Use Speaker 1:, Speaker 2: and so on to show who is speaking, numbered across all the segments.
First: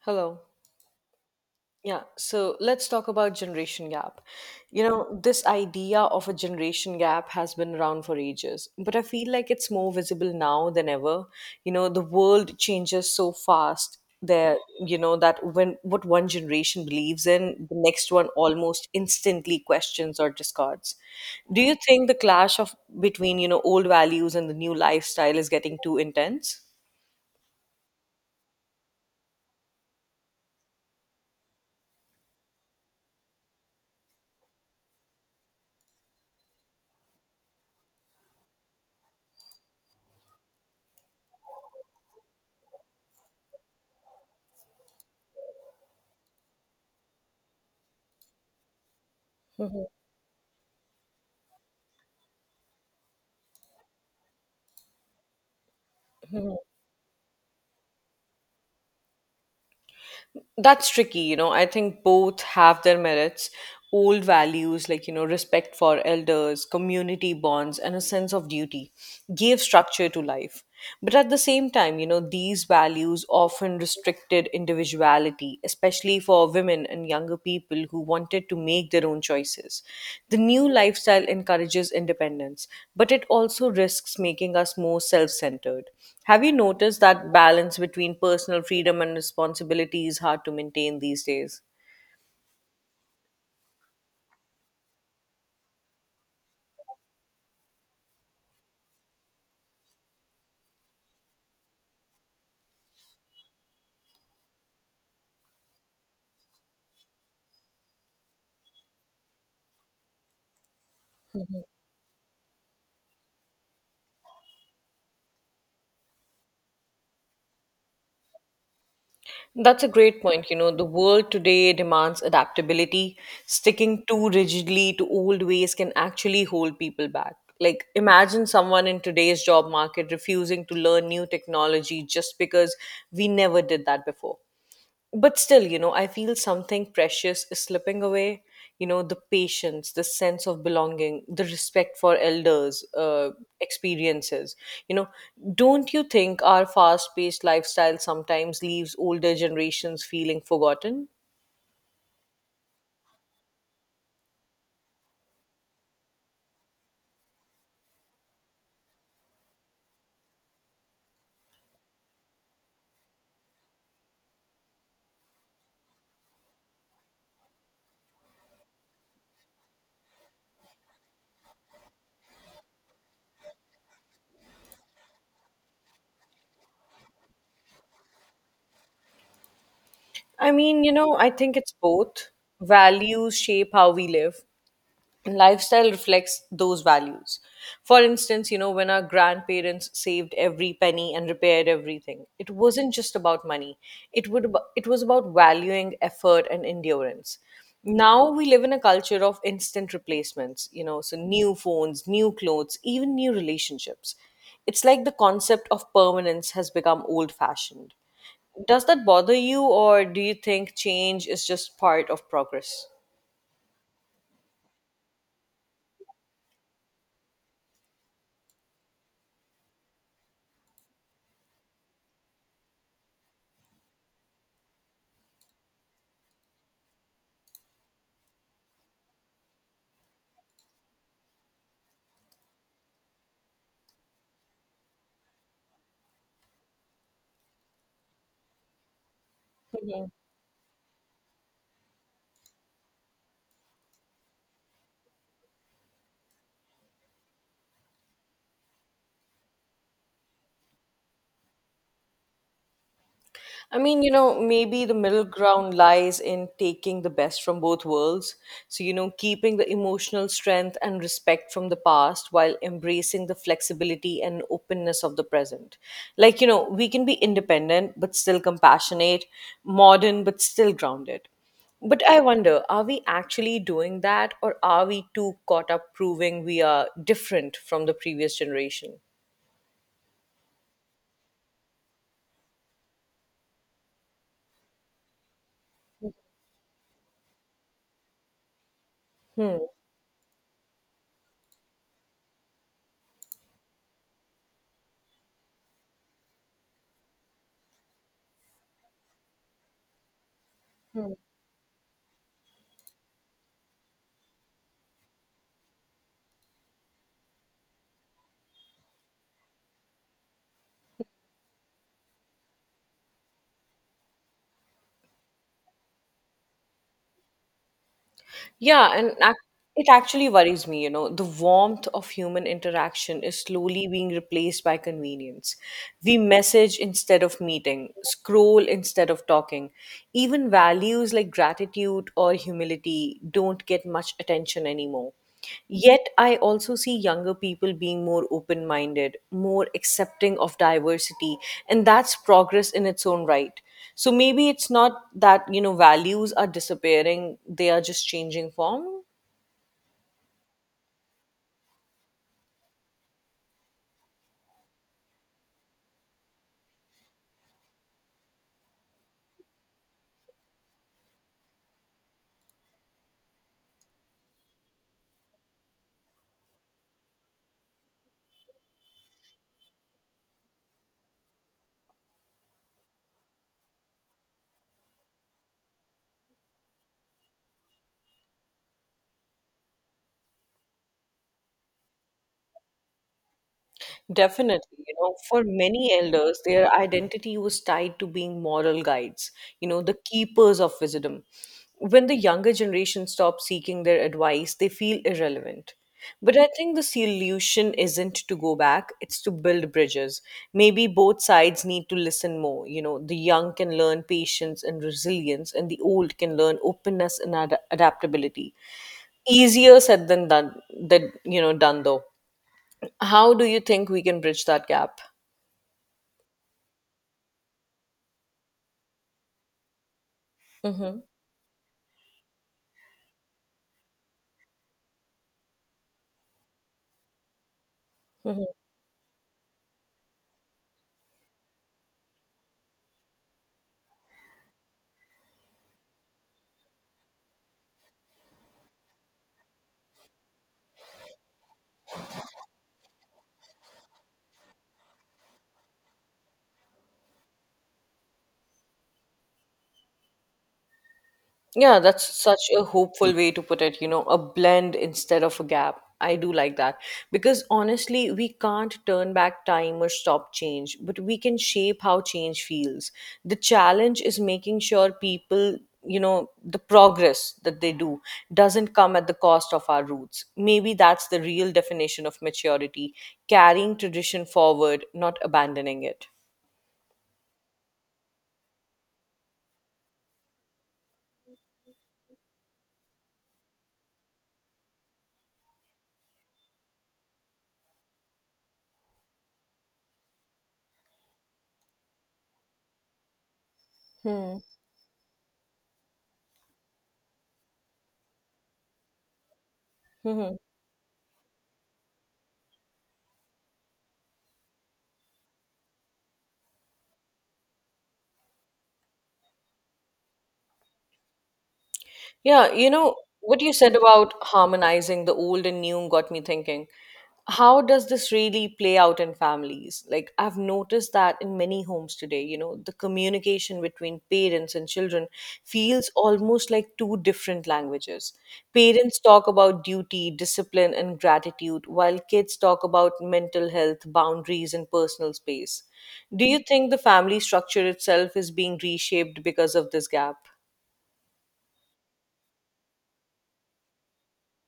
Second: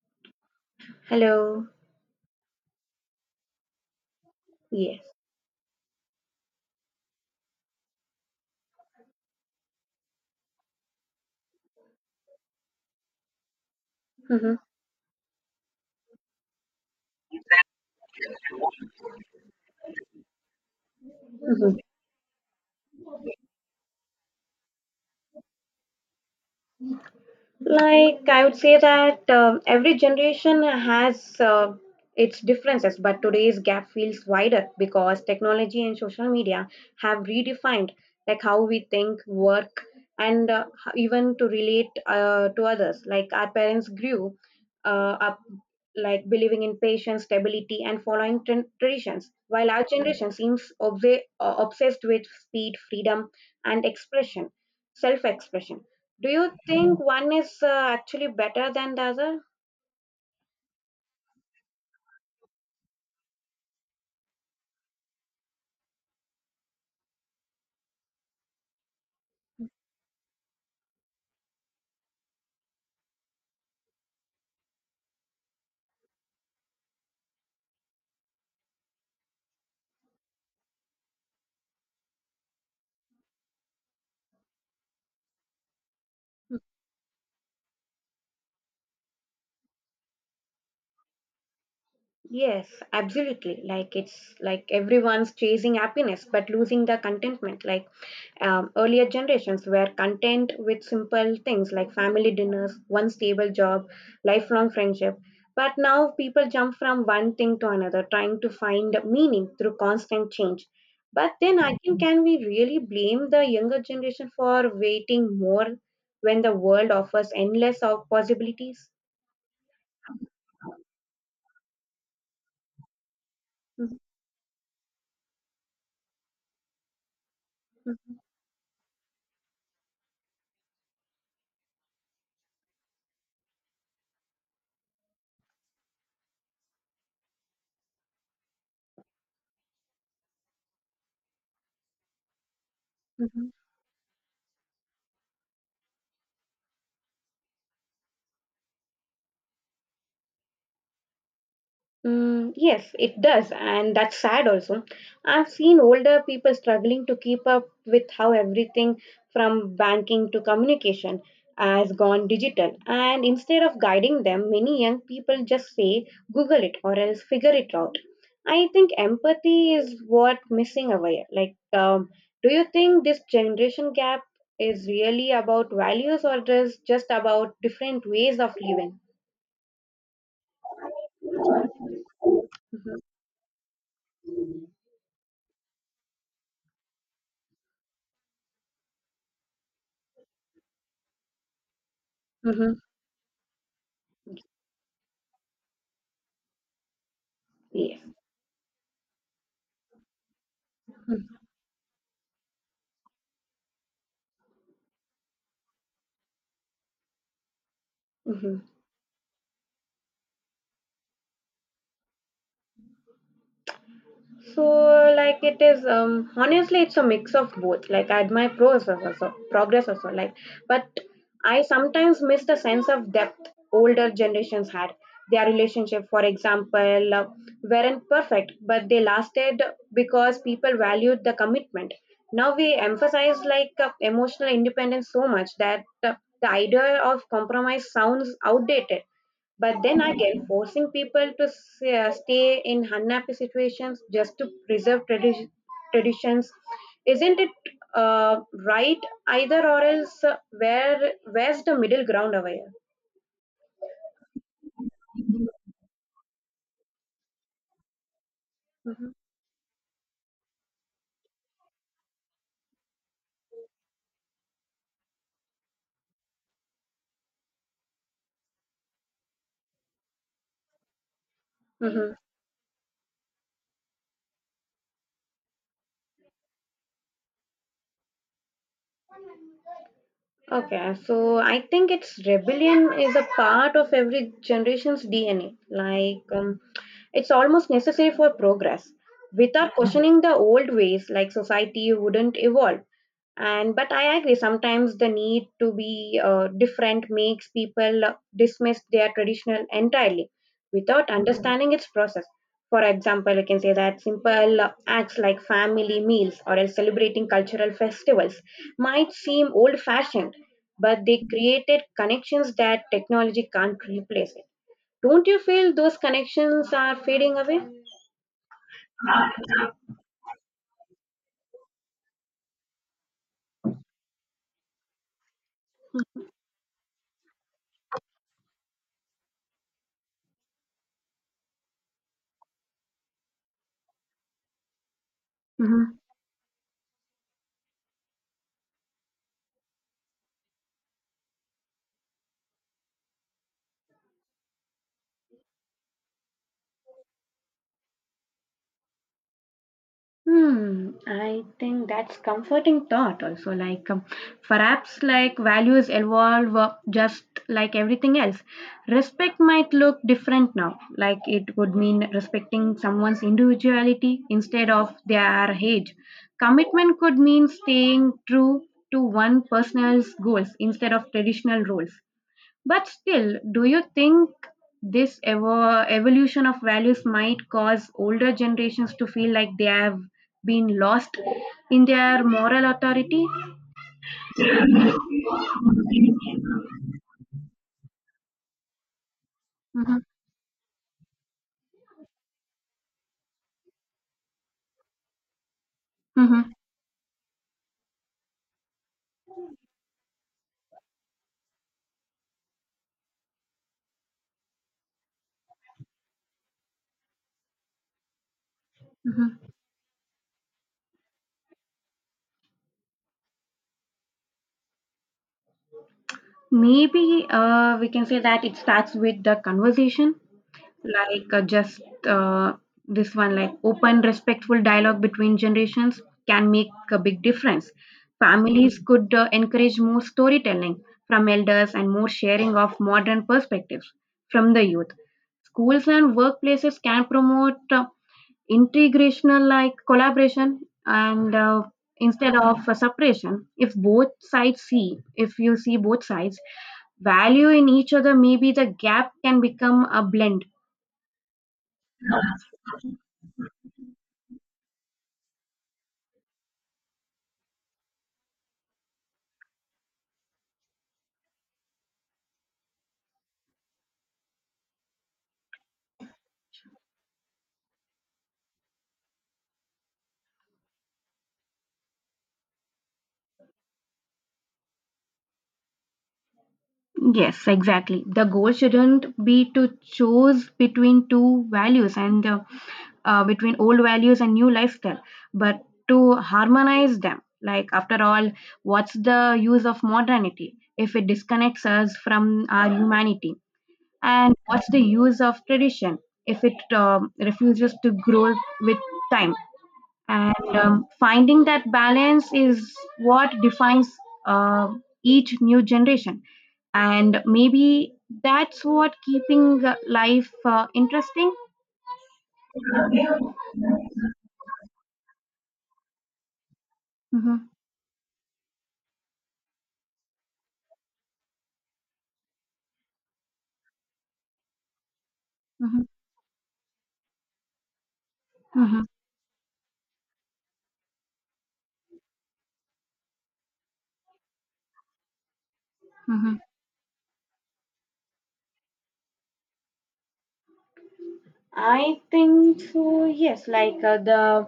Speaker 1: Hello.
Speaker 2: Hello.
Speaker 1: Yeah, so let's talk about generation gap. You
Speaker 2: Yes.
Speaker 1: know, this idea of a generation gap has been around for ages, but I feel like it's more visible now than ever. You know, the world changes so fast
Speaker 2: Mm-hmm.
Speaker 1: that, you know, that when what one generation believes in, the next one almost instantly questions or discards. Do
Speaker 2: Mm-hmm.
Speaker 1: you think the clash of between, you know, old values and the new lifestyle is getting too intense?
Speaker 2: I would say that every generation has its differences, but today's gap feels wider because technology and social media have redefined how we think, work, and even to relate to others. Like our parents grew up like believing in patience, stability, and following traditions, while our generation seems obsessed with speed, freedom, and expression, self-expression. Do you think one is actually better than the other?
Speaker 1: That's tricky, you know. I think both have their merits. Old values like, you know, respect for elders, community bonds, and a sense of duty gave structure to life. But at the same time, you know, these values often restricted individuality, especially for women and younger people who wanted to make their own choices. The new lifestyle encourages independence, but it also risks making us more self centered. Have you noticed that balance between personal freedom and responsibility is hard to maintain these days?
Speaker 2: Yes, absolutely. Like it's like everyone's chasing happiness but losing the contentment. Earlier generations were content with simple things like family dinners, one stable job, lifelong friendship. But now people jump from one thing to another, trying to find meaning through constant change. But then again, can we really blame the younger generation for waiting more when the world offers endless of possibilities?
Speaker 1: That's a great point. You know, the world today demands adaptability.
Speaker 2: Mhm,
Speaker 1: Sticking too rigidly to old ways can actually hold people back. Like, imagine someone in today's job market refusing to learn new technology just because we never did that before. But still, you know, I feel something precious is slipping away. You know, the patience, the sense of belonging, the respect for elders,
Speaker 2: mhm.
Speaker 1: experiences, you know. Don't you think our fast paced lifestyle sometimes leaves older generations feeling forgotten?
Speaker 2: Mm, yes, it does, and that's sad also. I've seen older people struggling to keep up with how everything from banking to communication has gone digital. And instead of guiding them, many young people just say, Google it or else figure it out. I think empathy is what missing away. Do you think this generation gap is really about values or is just about different ways of living?
Speaker 1: I mean, you know, I think it's both.
Speaker 2: Mm-hmm.
Speaker 1: Values shape how we live, lifestyle reflects those values. For instance, you know, when our grandparents saved every penny and repaired everything, it
Speaker 2: Mm-hmm.
Speaker 1: wasn't just about money. It was about valuing effort and endurance.
Speaker 2: Yes.
Speaker 1: Now we live in a culture of instant replacements, you know, so
Speaker 2: Mm-hmm.
Speaker 1: new phones, new clothes, even new relationships. It's like the concept of permanence has become old fashioned.
Speaker 2: Mm-hmm.
Speaker 1: Does that bother you or do you think change is just part of progress?
Speaker 2: So, it is, honestly, it's a mix of both. Like I admire progress also, progress also. But I sometimes miss the sense of depth older generations had. Their relationship, for example, weren't perfect, but they lasted because people valued the commitment. Now we emphasize emotional independence so much that the idea of compromise sounds outdated. But then again, forcing people to stay in unhappy situations just to preserve traditions, isn't it right either, or else where's the middle ground over here?
Speaker 1: I mean, you know, maybe the middle ground lies in taking the best from both worlds. So, you know,
Speaker 2: Mhm.
Speaker 1: keeping the emotional strength and respect from the past while embracing the flexibility and openness of the present. Like, you know, we can be independent but still compassionate, modern but still grounded. But
Speaker 2: Mhm.
Speaker 1: I wonder, are we actually doing that or are we too caught up proving we are different from the previous generation?
Speaker 2: Okay, so I think it's rebellion is a part of every generation's DNA. It's almost necessary for progress.
Speaker 1: Hmm.
Speaker 2: Without questioning the old ways, society wouldn't evolve. And but I agree, sometimes the need to be different makes people dismiss their traditional entirely without understanding its process. For example, you can say that simple acts like family meals or else celebrating cultural festivals might seem old fashioned, but they created connections that technology can't replace it. Don't you feel those connections are fading away?
Speaker 1: Yeah, it actually worries me, you know. The warmth of human interaction is slowly being replaced by convenience. We message instead of meeting, scroll instead of talking. Even values like gratitude or humility don't get much attention anymore.
Speaker 2: Mhm.
Speaker 1: Yet, I also see younger people being more open minded, more accepting of diversity, and that's progress in its own right. So maybe it's not that, you know, values are disappearing, they are just changing form.
Speaker 2: Hmm, I think that's comforting thought also perhaps values evolve just like everything else. Respect might look different now. Like it would mean respecting someone's individuality instead of their age. Commitment could mean staying true to one person's goals instead of traditional roles. But still, do you think this evolution of values might cause older generations to feel like they have been lost in their moral authority?
Speaker 1: Definitely, you know, for many elders, their identity was tied to being moral guides, you know, the
Speaker 2: Hmm.
Speaker 1: keepers of wisdom. When the younger generation stop seeking their advice, they feel irrelevant. But I
Speaker 2: Hmm.
Speaker 1: think the solution isn't to go back, it's to build bridges. Maybe both sides need to listen more. You know, the young can learn patience and resilience, and the old can learn openness and adaptability. Easier said than done, you know, done though. How do you think we can bridge that gap?
Speaker 2: Maybe we can say that it starts with the conversation.
Speaker 1: Hmm.
Speaker 2: Like just uh, this one, like, open respectful dialogue between generations can make a big difference.
Speaker 1: Hmm.
Speaker 2: Families could encourage more storytelling from elders and more sharing of modern perspectives from the youth. Schools and workplaces can promote integrational collaboration and instead of separation. If you see both sides value in each other, maybe the gap can become a blend.
Speaker 1: Yeah, that's such a hopeful way to put it, you know, a blend instead of a gap. I do like that because honestly, we can't turn back time or stop change, but we can shape how change feels. The challenge is making sure people, you know, the progress that they do doesn't come at the cost of our roots. Maybe that's the real definition of maturity, carrying tradition forward, not abandoning it.
Speaker 2: Yes, exactly. The goal shouldn't be to choose between two values and between old values and new lifestyle, but to harmonize them. Like, after all, what's the use of modernity if it disconnects us from our humanity? And
Speaker 1: Hmm.
Speaker 2: what's the use of tradition if it refuses to grow with time? And Finding that balance is what defines uh, each new generation, and maybe that's what keeping life interesting.
Speaker 1: Yeah, you know, what you said about harmonizing the old and new got me thinking.
Speaker 2: Hmm.
Speaker 1: How does this really play out in families? Like, I've noticed that in many homes today, you know, the communication between parents and children feels
Speaker 2: Hmm.
Speaker 1: almost like two different languages.
Speaker 2: Hmm.
Speaker 1: Parents talk about duty, discipline, and gratitude, while kids talk about mental health, boundaries, and personal space. Do
Speaker 2: Hmm.
Speaker 1: you think the family structure itself is being reshaped because of this gap?
Speaker 2: I think so, yes. The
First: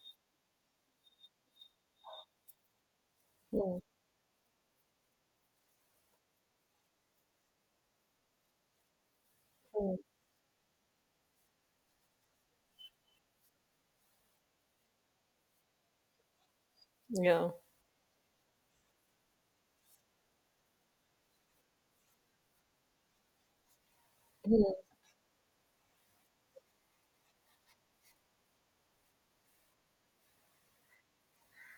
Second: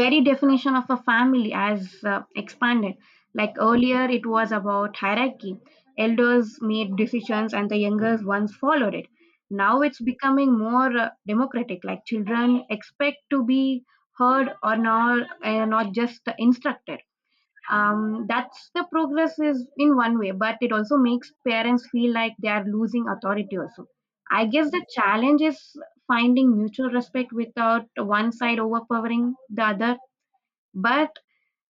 Speaker 2: very definition of a family has expanded. Like
Speaker 1: Mm,
Speaker 2: earlier, it was about hierarchy. Elders made decisions and the younger ones followed it. Now
Speaker 1: mm.
Speaker 2: it's becoming more democratic. Like children expect to be heard, or not, not just instructed.
Speaker 1: Yeah.
Speaker 2: That's the progress is in one way, but it also makes parents feel like they are losing authority. Also, I guess the challenge is finding mutual respect without one side overpowering the other. But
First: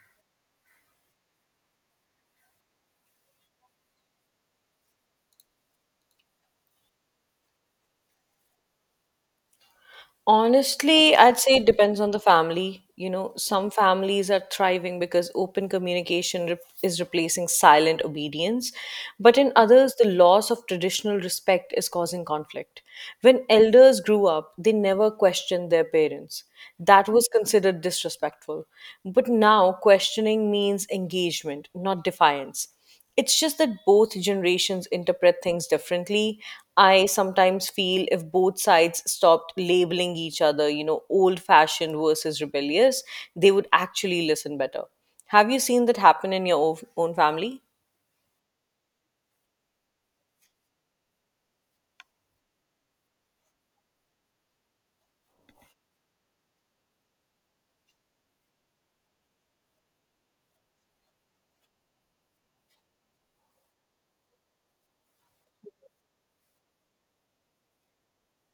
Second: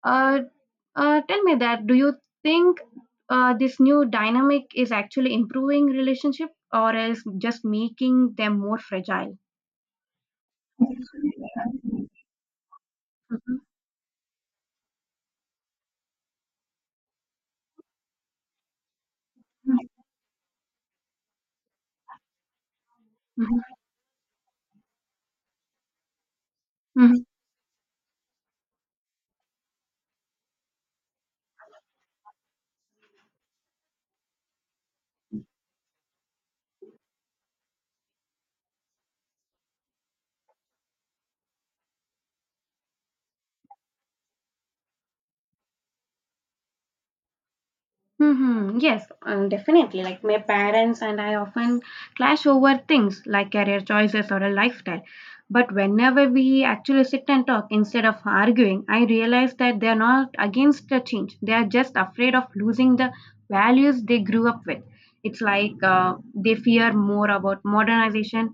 Speaker 2: uh, Tell me that, do you think this new dynamic is actually improving relationship or is just making them more fragile?
Speaker 1: Honestly, I'd say it depends on the family. You know,
Speaker 2: Mhm.
Speaker 1: some families are thriving because open communication is replacing silent obedience. But in others, the loss of traditional respect is causing conflict. When elders grew up, they never questioned their parents. That
Speaker 2: Mhm.
Speaker 1: was considered disrespectful. But now, questioning means engagement, not defiance. It's just that both generations interpret things differently. I sometimes feel if both sides stopped labeling each other, you know, old fashioned versus rebellious, they would actually listen better. Have you seen that happen in your own family?
Speaker 2: Mm-hmm. Yes, definitely. Like my parents and I often clash over things like career choices or a lifestyle. But whenever we actually sit and talk instead of arguing, I realize that they are not against the change. They are just afraid of losing the values they grew up with. It's like they fear more about modernization,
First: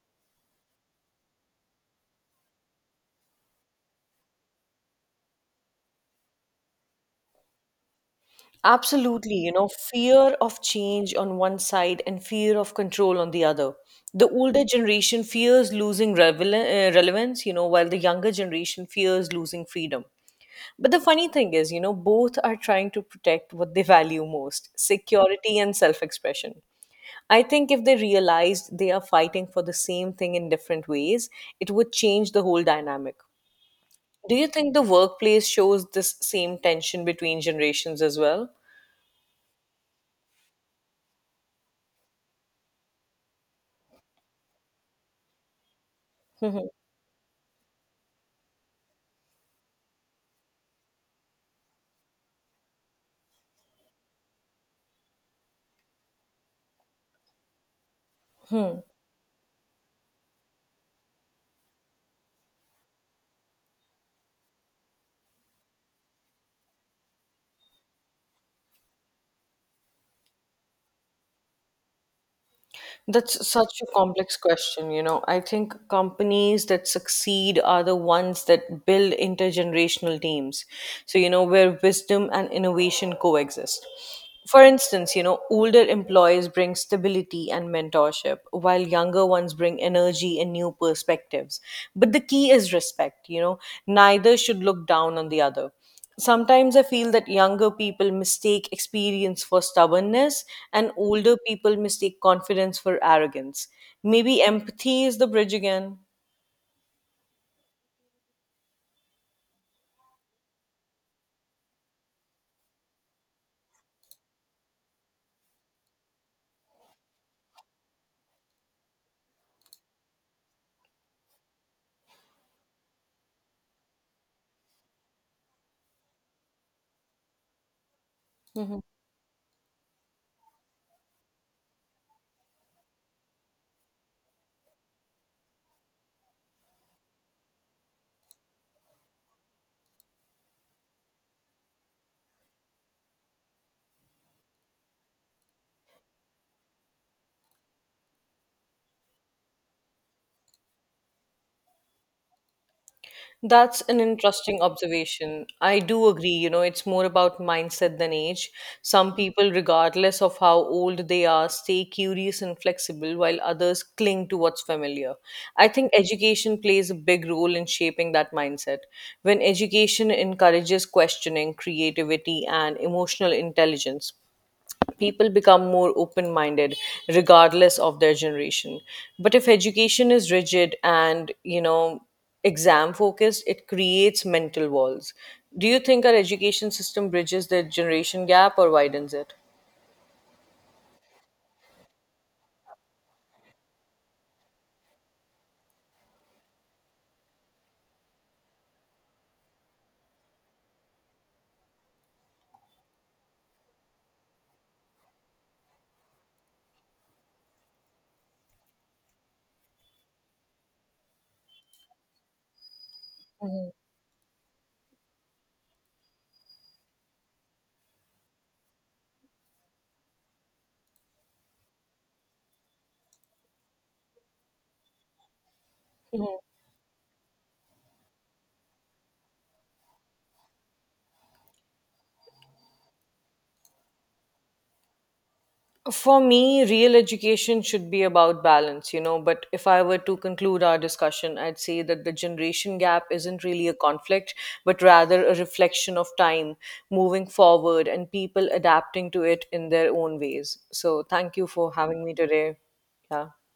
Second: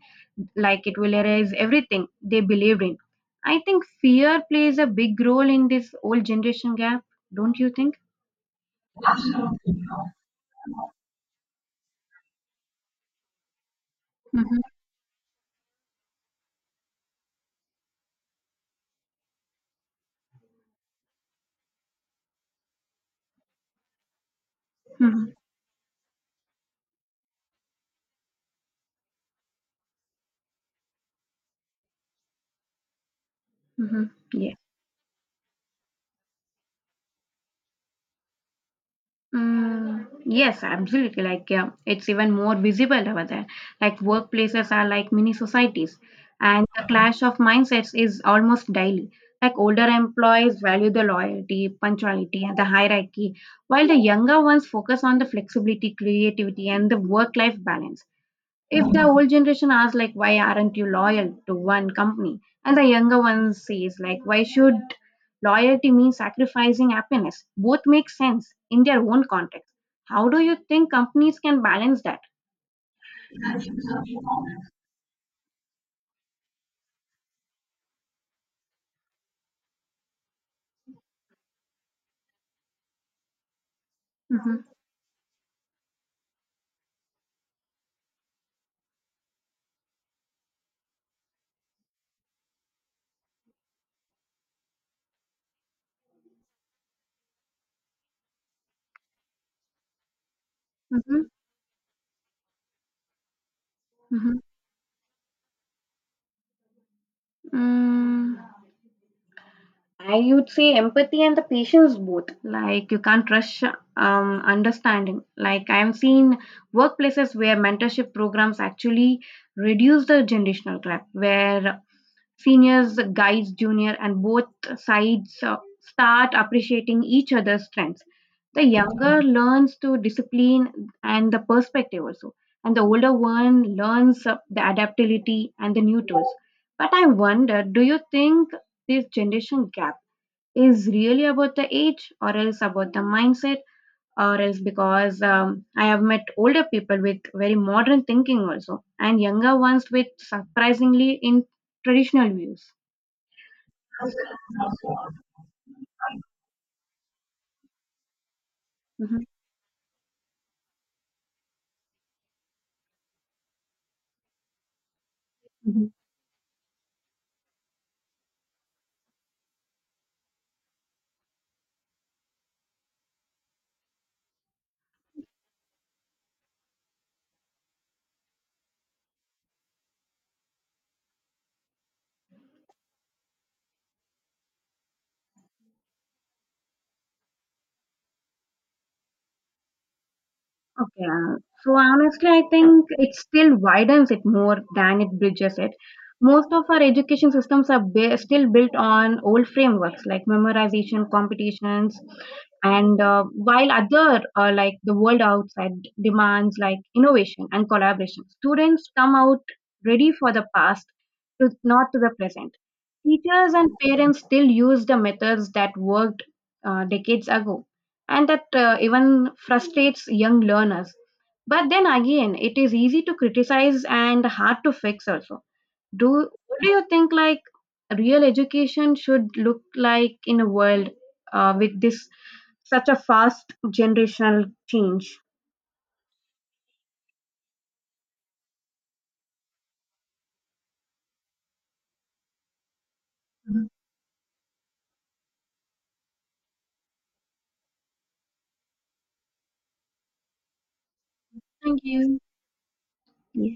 Speaker 2: like it will erase everything they believed in. I think fear plays a big role in this old generation gap, don't you think?
Speaker 1: Absolutely, you know, fear of change on one side and fear of control on the other. The
Speaker 2: Mm-hmm.
Speaker 1: older generation fears losing relevance, you know, while the younger generation fears losing freedom. But the funny thing is, you know, both are trying to protect what they value most, security and self expression. I think if they realized they are fighting for the same thing in different ways, it would change the whole dynamic.
Speaker 2: Mhm.
Speaker 1: Do you
Speaker 2: Yeah.
Speaker 1: think the workplace shows this same tension between generations as well?
Speaker 2: Mm, yes, absolutely. Like, yeah, it's even more visible over there. Like workplaces are like mini societies, and the clash of mindsets is almost daily. Like older employees value the loyalty, punctuality, and the hierarchy, while the younger ones focus on the flexibility, creativity, and the work-life balance. If the old generation asks like why aren't you loyal to one company, and the younger one says like why should loyalty mean sacrificing happiness? Both make sense in their own context. How do you think companies can balance that?
Speaker 1: That's such a complex question, you know. I think companies that succeed are the ones that build intergenerational teams. So, you know, where wisdom and innovation coexist. For
Speaker 2: Mhm,
Speaker 1: instance, you know, older employees bring stability and mentorship, while younger ones bring energy and new perspectives. But the key is respect, you know, neither should look down on the other. Sometimes I feel that younger people mistake experience for stubbornness and
Speaker 2: mhm,
Speaker 1: older people mistake confidence for arrogance.
Speaker 2: mhm.
Speaker 1: Maybe empathy is the bridge again.
Speaker 2: Mm, I would say empathy and the patience both. Like you can't rush understanding. Like I am seeing workplaces where mentorship programs actually reduce the generational gap, where seniors guides junior and both sides start appreciating each other's strengths. The
Speaker 1: Mm-hmm.
Speaker 2: younger learns to discipline and the perspective also, and the older one learns the adaptability and the new tools. But I wonder, do you think this generation gap is really about the age or else about the mindset, or else because I have met older people with very modern thinking also and younger ones with surprisingly in traditional views.
Speaker 1: That's an interesting observation. I do agree, you know, it's more about mindset than age. Some
Speaker 2: Mhm,
Speaker 1: people, regardless of how old they are, stay curious and flexible while others cling to what's familiar. I think
Speaker 2: mhm.
Speaker 1: education plays a big role in shaping that mindset. When education encourages questioning, creativity, and emotional intelligence, people become more open minded regardless of their generation. But if education is rigid and, you know, exam focused, it creates mental walls. Do you think our education system bridges the generation gap or widens it?
Speaker 2: Okay. So honestly, I think it still widens it more than it bridges it. Most of our education systems are still built on old frameworks like memorization competitions, and while other like the world outside demands like innovation and collaboration, students come out ready for the past, to, not to the present. Teachers and parents still use the methods that worked decades ago, and that even frustrates young learners. But then again, it is easy to criticize and hard to fix also. Do what do you think like real education should look like in a world with this such a fast generational change?
Speaker 1: For me, real education should be about balance, you know. But if I were to conclude our discussion, I'd say that the generation gap isn't
Speaker 2: Mhm.
Speaker 1: really a conflict, but rather a reflection of time moving forward and people adapting to it in their own ways. So, thank you for
Speaker 2: Thank
Speaker 1: having me
Speaker 2: you.
Speaker 1: today. Yeah.
Speaker 2: Yeah.